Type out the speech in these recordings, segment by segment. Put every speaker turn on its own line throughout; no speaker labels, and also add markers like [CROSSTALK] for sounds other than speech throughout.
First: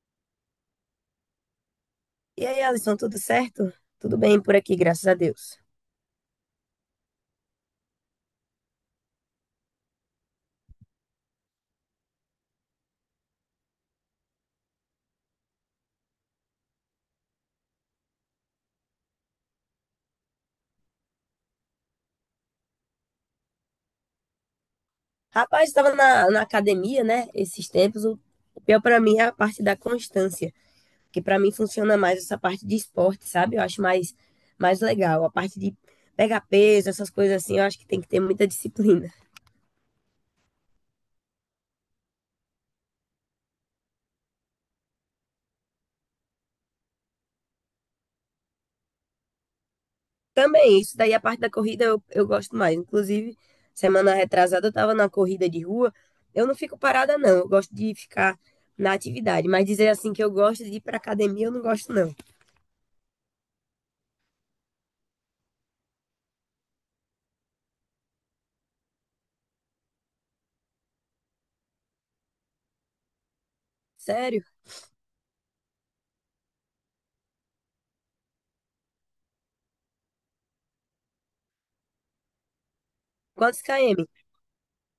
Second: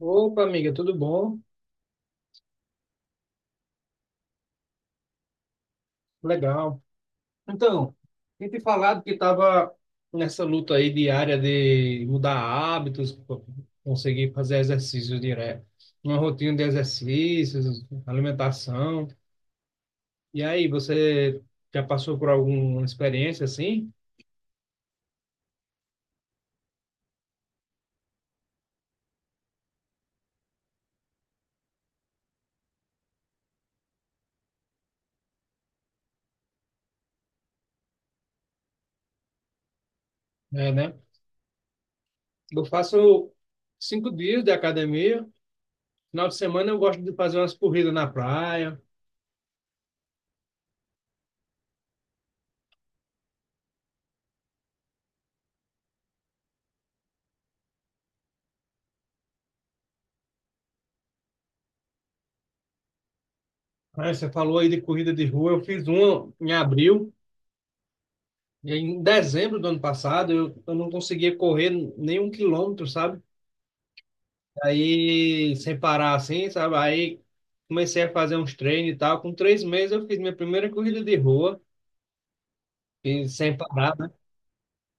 Opa, amiga, tudo bom?
E aí, Alisson, tudo certo? Tudo bem por aqui, graças a Deus.
Legal. Então, tinha te falado que estava nessa luta aí diária de mudar hábitos, conseguir fazer exercícios direto, uma rotina de exercícios, alimentação. E aí, você já passou por alguma experiência assim?
Rapaz, estava na academia, né? Esses tempos, o pior para mim é a parte da constância, que para mim funciona mais essa parte de esporte, sabe? Eu acho mais legal. A parte de pegar peso, essas coisas assim, eu acho que tem que ter muita disciplina.
É, né? Eu faço 5 dias de academia. Final de semana eu gosto de fazer umas corridas na praia.
Também, isso daí, a parte da corrida eu gosto mais. Inclusive, semana retrasada eu estava na corrida de rua. Eu não fico parada, não. Eu gosto de ficar na atividade, mas dizer assim que eu gosto de ir para academia, eu não gosto, não.
Aí você falou aí de corrida de rua. Eu fiz uma em abril. Em dezembro do ano passado, eu não conseguia correr nenhum quilômetro, sabe?
Sério?
Aí, sem parar assim, sabe? Aí comecei a fazer uns treinos e tal. Com 3 meses, eu fiz minha primeira corrida de rua, e sem
Quantos
parar,
km?
né?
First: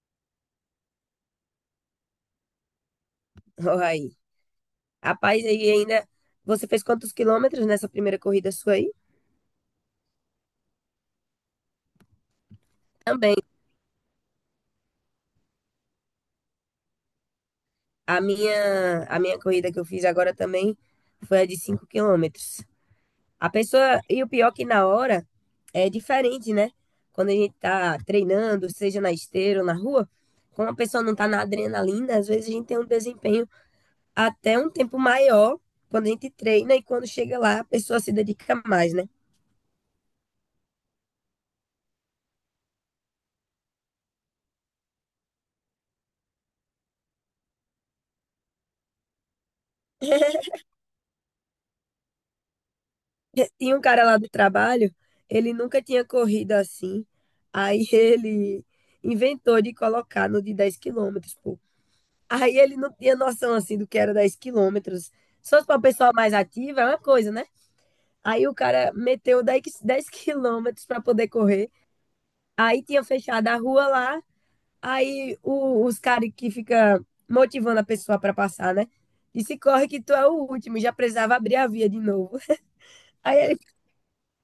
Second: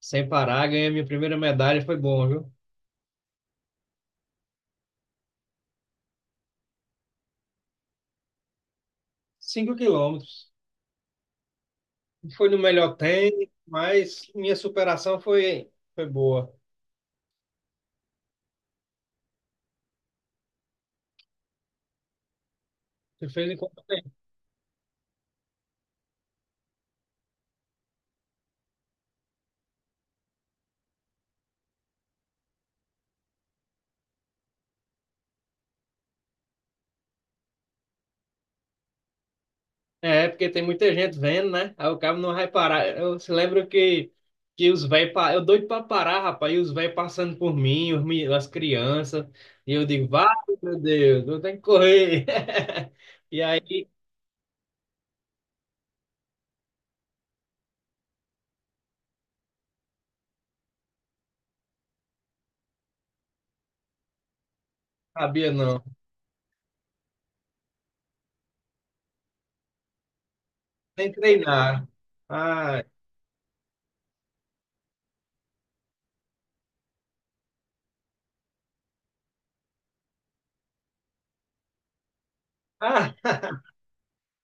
Sem parar, ganhei minha primeira medalha, foi bom, viu?
Ó, aí. Rapaz, aí ainda. Você fez quantos quilômetros nessa primeira corrida sua aí?
5 quilômetros. Não foi no melhor
Também.
tempo, mas minha superação foi boa.
A minha corrida que eu fiz agora também foi a de 5 km.
Você
A
fez em...
pessoa. E o pior que na hora é diferente, né? Quando a gente tá treinando, seja na esteira ou na rua, como a pessoa não tá na adrenalina, às vezes a gente tem um desempenho até um tempo maior quando a gente treina e quando chega lá a pessoa se dedica mais, né?
É, porque tem muita gente vendo, né? Aí o cabo não vai parar. Eu se lembro que os velhos. Eu doido pra parar, rapaz. E os velhos passando por mim, as crianças. E eu digo, vai,
[LAUGHS]
meu Deus, eu tenho que correr. [LAUGHS] E
Tinha um
aí,
cara lá do trabalho, ele nunca tinha corrido assim. Aí [LAUGHS] ele inventou de colocar no de 10 km, pô. Aí ele não tinha noção assim do que era 10 km. Se
sabia
fosse pra uma
não.
pessoa mais ativa, é uma coisa, né? Aí o cara meteu 10 [LAUGHS] quilômetros pra
Nem
poder correr.
treinar. Ah,
Aí tinha fechado a rua lá. Aí os caras que fica motivando a pessoa pra passar, né? Disse, corre que tu é o último, e já precisava abrir a via de novo.
ah,
[LAUGHS] Aí ele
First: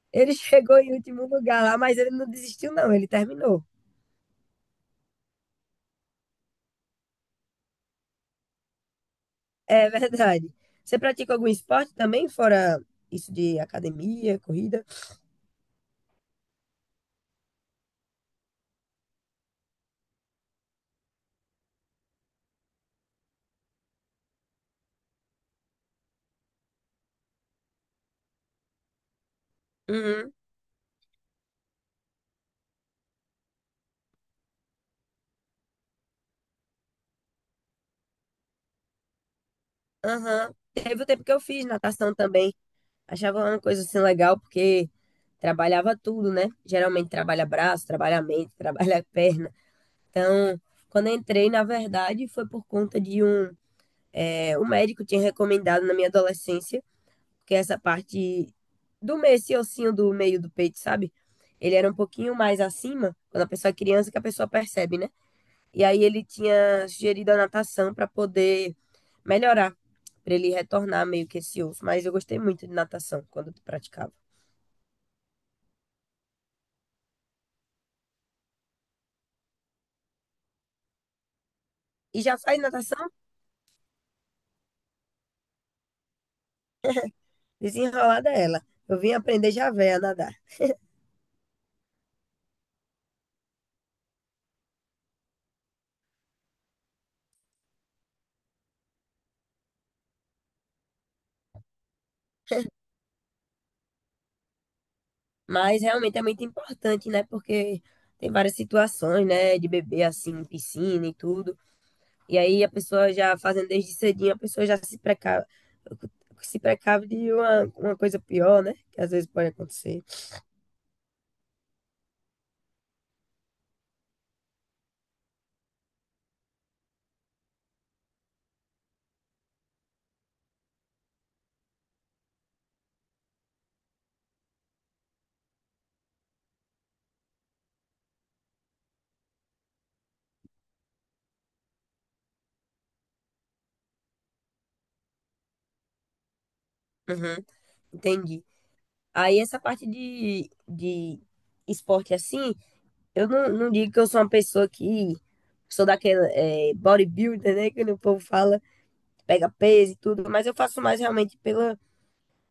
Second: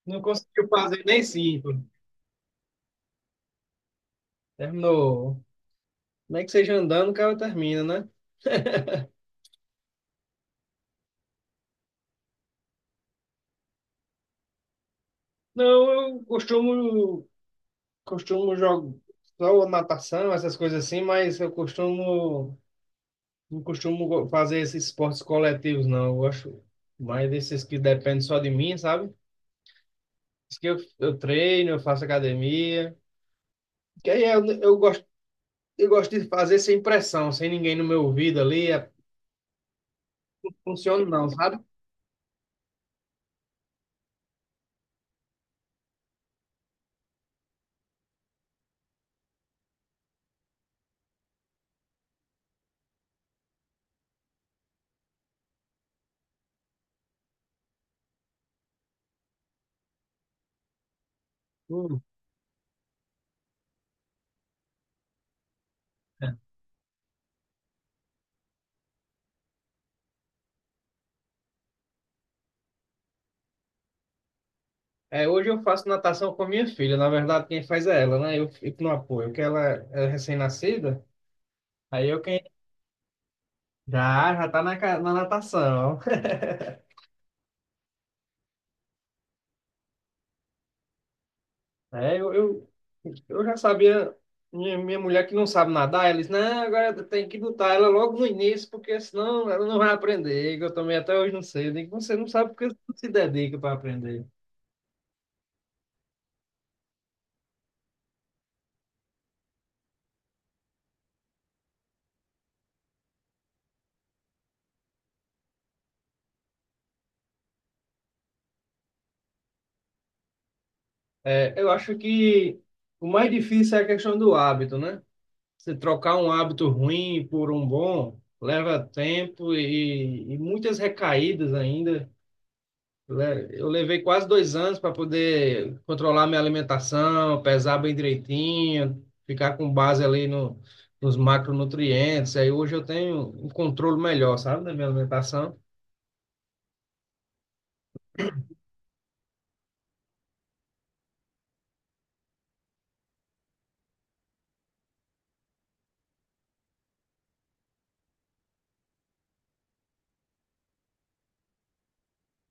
não
Ele
conseguiu
chegou em
fazer nem
último lugar
cinco.
lá, mas ele não desistiu, não. Ele terminou.
Terminou. Nem que seja andando, o cara termina, né?
É verdade. Você pratica algum esporte também, fora isso de academia, corrida?
Não, eu costumo jogar só natação, essas coisas assim, mas eu costumo. Não costumo fazer esses esportes coletivos, não. Eu gosto mais desses que dependem só de mim, sabe?
Uhum,
Diz que eu treino, eu faço academia. Que aí eu gosto de fazer sem pressão, sem ninguém no meu ouvido ali. É,
aham. Teve
funciona
o tempo
não,
que eu
sabe?
fiz natação também. Achava uma coisa assim legal, porque trabalhava tudo, né? Geralmente trabalha braço, trabalha mente, [LAUGHS] trabalha perna. Então, quando eu entrei, na verdade, foi por conta de um médico tinha recomendado na minha adolescência. Porque essa parte do meio, esse ossinho do meio do peito, sabe? Ele era um
Hum,
pouquinho mais acima, quando a pessoa é criança, que a pessoa percebe, né? E aí ele tinha sugerido a natação para poder melhorar, para ele retornar meio que esse osso. Mas eu gostei muito de natação quando praticava.
É, hoje eu faço natação com a minha filha. Na verdade, quem faz é ela, né? Eu fico no apoio, porque ela é recém-nascida. Aí eu
E já
quem
faz natação
já tá na natação.
desenrolada ela. Eu vim aprender já véia a nadar.
É, eu já sabia, minha mulher que não sabe nadar, ela disse, não, agora tem que botar ela logo no início, porque senão ela não vai aprender, que eu também até hoje não sei. Eu digo, você não sabe porque você não se dedica para aprender.
Mas realmente é muito importante, né? Porque tem várias situações, né? De bebê assim, em piscina e tudo. E aí a pessoa já fazendo desde cedinho, a pessoa já se precave, se precave de uma coisa pior, né? Que às vezes pode acontecer.
É, eu acho que o mais difícil é a questão do hábito, né? Você trocar um hábito ruim por um bom, leva tempo e muitas recaídas ainda. Eu levei quase 2 anos para poder controlar minha alimentação, pesar bem direitinho, ficar com base ali no, nos macronutrientes. Aí hoje eu tenho um controle melhor, sabe, da minha alimentação.
Uhum. Entendi. Aí essa parte de esporte assim, eu não, não digo que eu sou uma pessoa que sou daquela bodybuilder, né? Que o povo fala, pega peso e tudo, mas eu faço mais realmente pela,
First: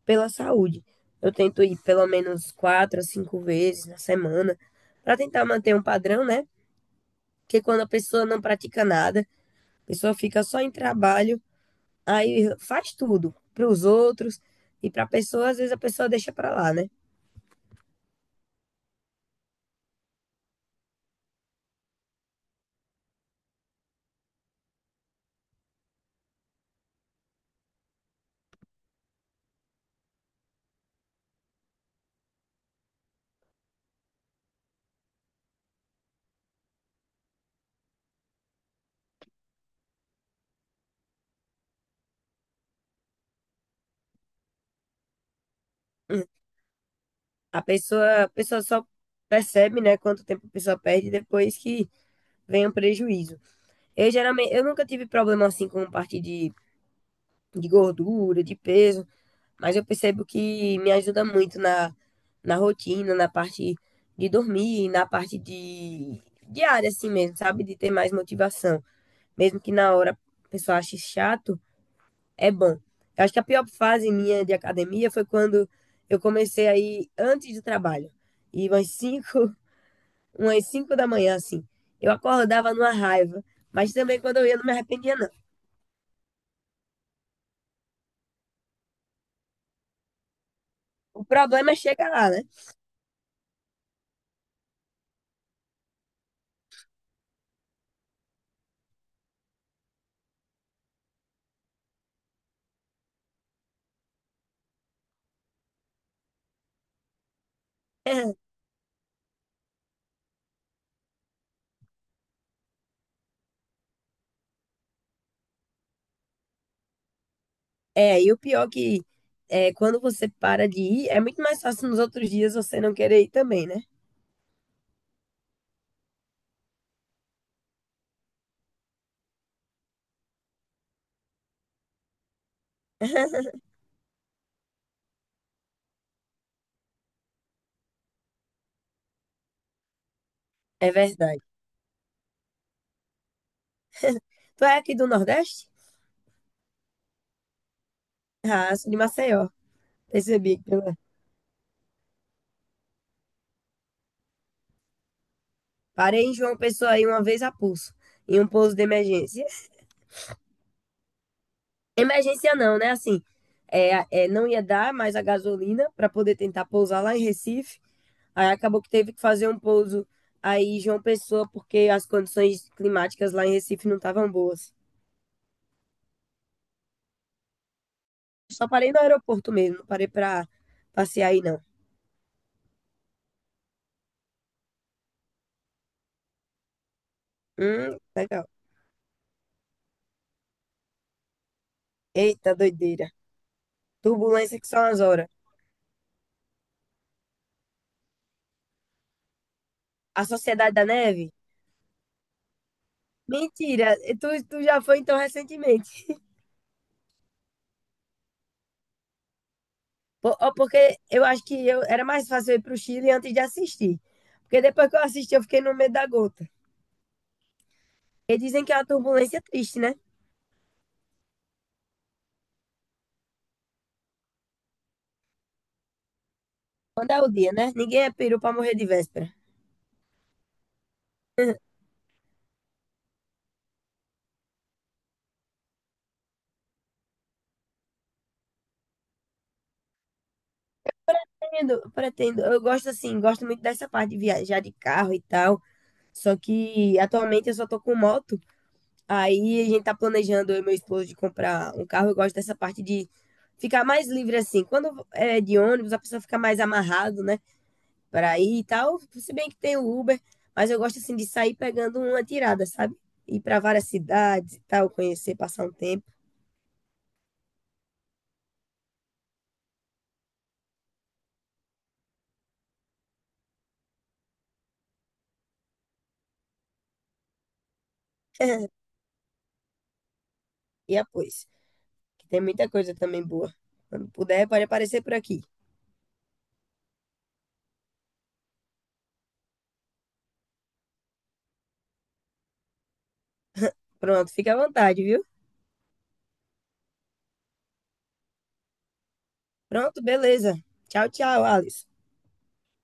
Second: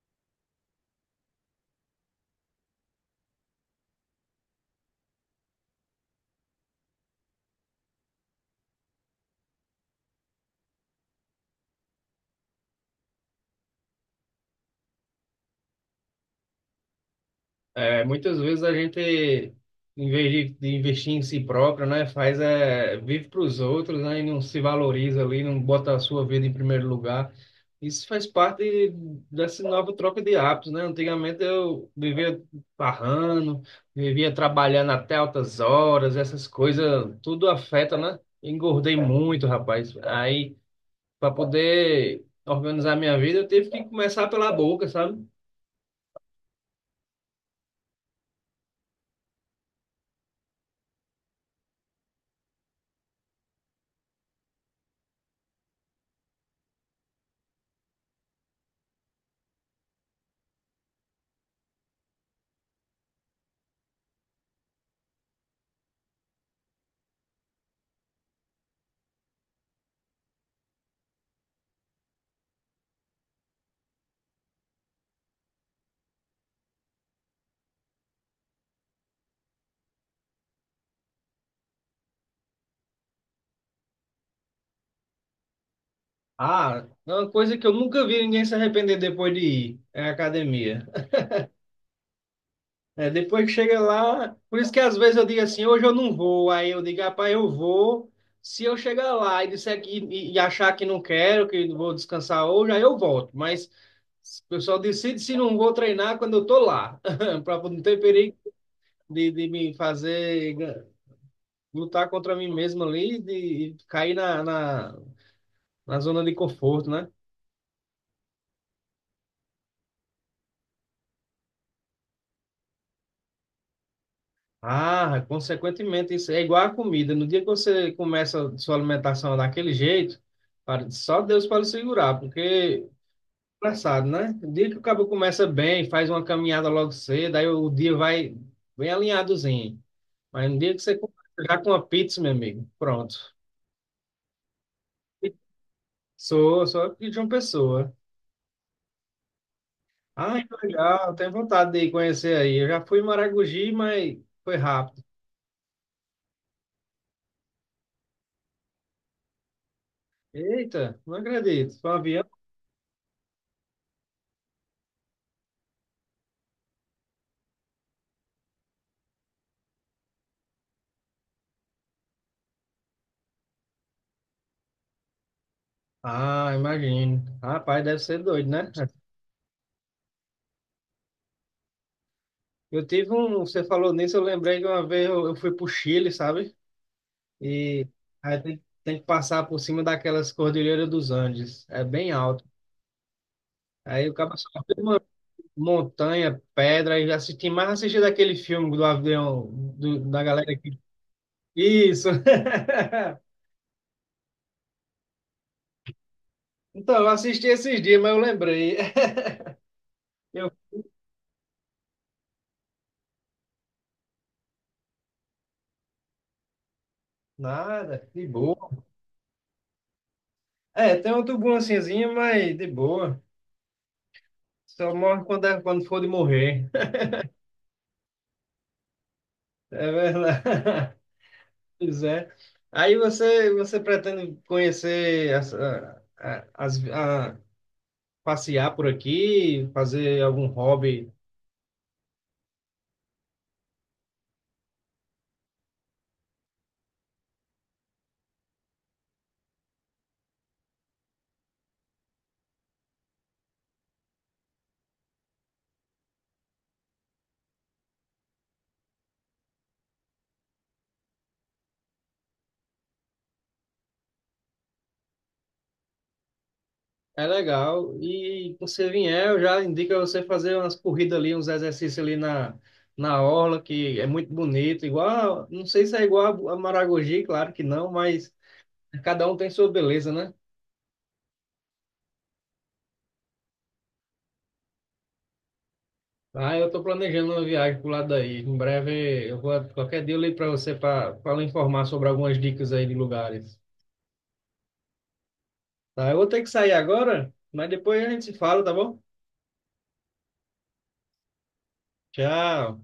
pela saúde. Eu tento ir pelo menos 4 a 5 vezes na semana, para tentar manter um padrão, né? Porque quando a pessoa não pratica nada, a pessoa fica só em trabalho, aí faz tudo para os outros e para a pessoa, às vezes a pessoa deixa para lá, né?
É, muitas vezes a gente, em vez de investir em si próprio, né, faz é, vive para os outros, né, e não se valoriza ali, não bota a sua vida em primeiro lugar. Isso faz parte dessa nova troca de hábitos, né? Antigamente eu vivia parrando, vivia trabalhando até altas horas, essas coisas, tudo afeta, né? Engordei muito, rapaz. Aí, para poder organizar minha vida, eu tive que começar pela boca, sabe?
A pessoa só percebe, né, quanto tempo a pessoa perde depois que vem o prejuízo. Eu geralmente, eu nunca tive problema assim com parte de gordura, de peso, mas eu percebo que me ajuda muito na rotina, na parte de dormir, na parte de diária assim mesmo, sabe? De ter mais motivação. Mesmo que na hora a pessoa ache chato, é bom. Eu acho que a pior fase minha de academia foi quando eu comecei a ir antes do trabalho. E umas cinco, [LAUGHS] umas cinco da manhã, assim. Eu acordava numa raiva, mas também quando eu ia não me arrependia, não.
Ah, é uma coisa que eu nunca vi ninguém se arrepender depois de ir, é a academia.
O problema é chegar lá, né?
É, depois que chega lá, por isso que às vezes eu digo assim, hoje eu não vou, aí eu digo, rapaz, eu vou. Se eu chegar lá e disser que, e achar que não quero, que vou descansar hoje, aí eu volto. Mas o pessoal decide se não vou treinar quando eu tô lá, [LAUGHS] para não ter perigo
[LAUGHS]
de me fazer lutar contra mim mesmo ali, de cair na zona de conforto, né?
É, e o pior que é, quando você para de ir, é muito mais fácil nos outros dias você não querer ir também, né?
Ah, consequentemente, isso é igual à comida. No dia que você começa sua alimentação daquele jeito, só Deus pode segurar, porque é
[LAUGHS]
engraçado, né? O dia que o cabo começa bem, faz uma caminhada logo cedo, aí o dia vai bem alinhadozinho. Mas no dia que
É
você começa
verdade.
já com uma pizza, meu amigo, pronto.
Tu é aqui do Nordeste?
Sou aqui de uma pessoa.
Ah, sou de Maceió.
Ah,
Percebi.
que
que eu-
legal, tenho vontade de ir conhecer aí. Eu já fui em Maragogi, mas foi rápido.
Parei em João Pessoa aí uma vez a pulso, em um pouso de emergência.
Eita, não acredito. Foi um avião.
Emergência não, né? Assim, não ia dar mais a gasolina para poder tentar pousar lá em Recife. Aí acabou que teve que fazer um pouso aí em João Pessoa, porque as condições climáticas lá em Recife não estavam boas.
Ah, imagino. Rapaz, deve ser doido,
Só
né?
parei no aeroporto mesmo, não parei para passear aí, não.
Eu tive um. Você falou nisso, eu lembrei que uma vez eu fui pro Chile, sabe? E aí
Legal.
tem que passar por cima daquelas cordilheiras dos Andes. É bem alto.
Eita, doideira.
Aí o cara só
Turbulência que
vê
são as
uma
horas.
montanha, pedra, e assisti mais assisti daquele filme do avião, da
A
galera
Sociedade
que.
da Neve?
Isso! [LAUGHS]
Mentira, tu já foi então recentemente.
Então, eu assisti esses dias, mas eu lembrei. [LAUGHS]
Po- ó,
Eu,
porque eu acho que eu, era mais fácil eu ir para o Chile antes de assistir. Porque depois que eu assisti, eu fiquei no medo da gota.
nada, de
E dizem
boa.
que é uma turbulência triste, né?
É, tem uma turbulênciazinha, mas de boa. Só morre quando, quando for de morrer.
Quando é o dia, né? Ninguém é peru para morrer de véspera.
É verdade. [LAUGHS] Pois é. Aí você, pretende conhecer, as, a- as, a- passear por aqui, fazer algum hobby?
Pretendo, pretendo. Eu gosto assim, gosto muito dessa parte de viajar de carro e tal. Só que atualmente eu só tô com moto. Aí a gente tá planejando, eu e meu esposo, de comprar um carro. Eu gosto dessa parte de ficar mais livre assim. Quando é de ônibus, a pessoa fica mais amarrado, né? Para ir e tal. Se bem que tem o Uber, mas eu gosto assim de sair pegando uma tirada, sabe? Ir para várias cidades e tal, conhecer, passar um tempo.
É legal. E quando você vier, eu já indico a você fazer umas corridas ali, uns exercícios ali na orla, que é muito bonito. Igual, não sei se é igual a Maragogi, claro que não, mas
[LAUGHS]
cada um tem sua beleza, né?
E após, que tem muita coisa também boa. Quando puder, pode aparecer por aqui.
Ah, eu estou planejando uma viagem pro lado daí. Em breve, eu vou, qualquer dia eu ligo para você para lhe informar sobre algumas dicas aí de lugares.
Pronto, fica à vontade, viu?
Tá, eu vou ter que sair agora, mas depois a gente se fala, tá bom?
Pronto, beleza. Tchau, tchau, Alice.
Tchau.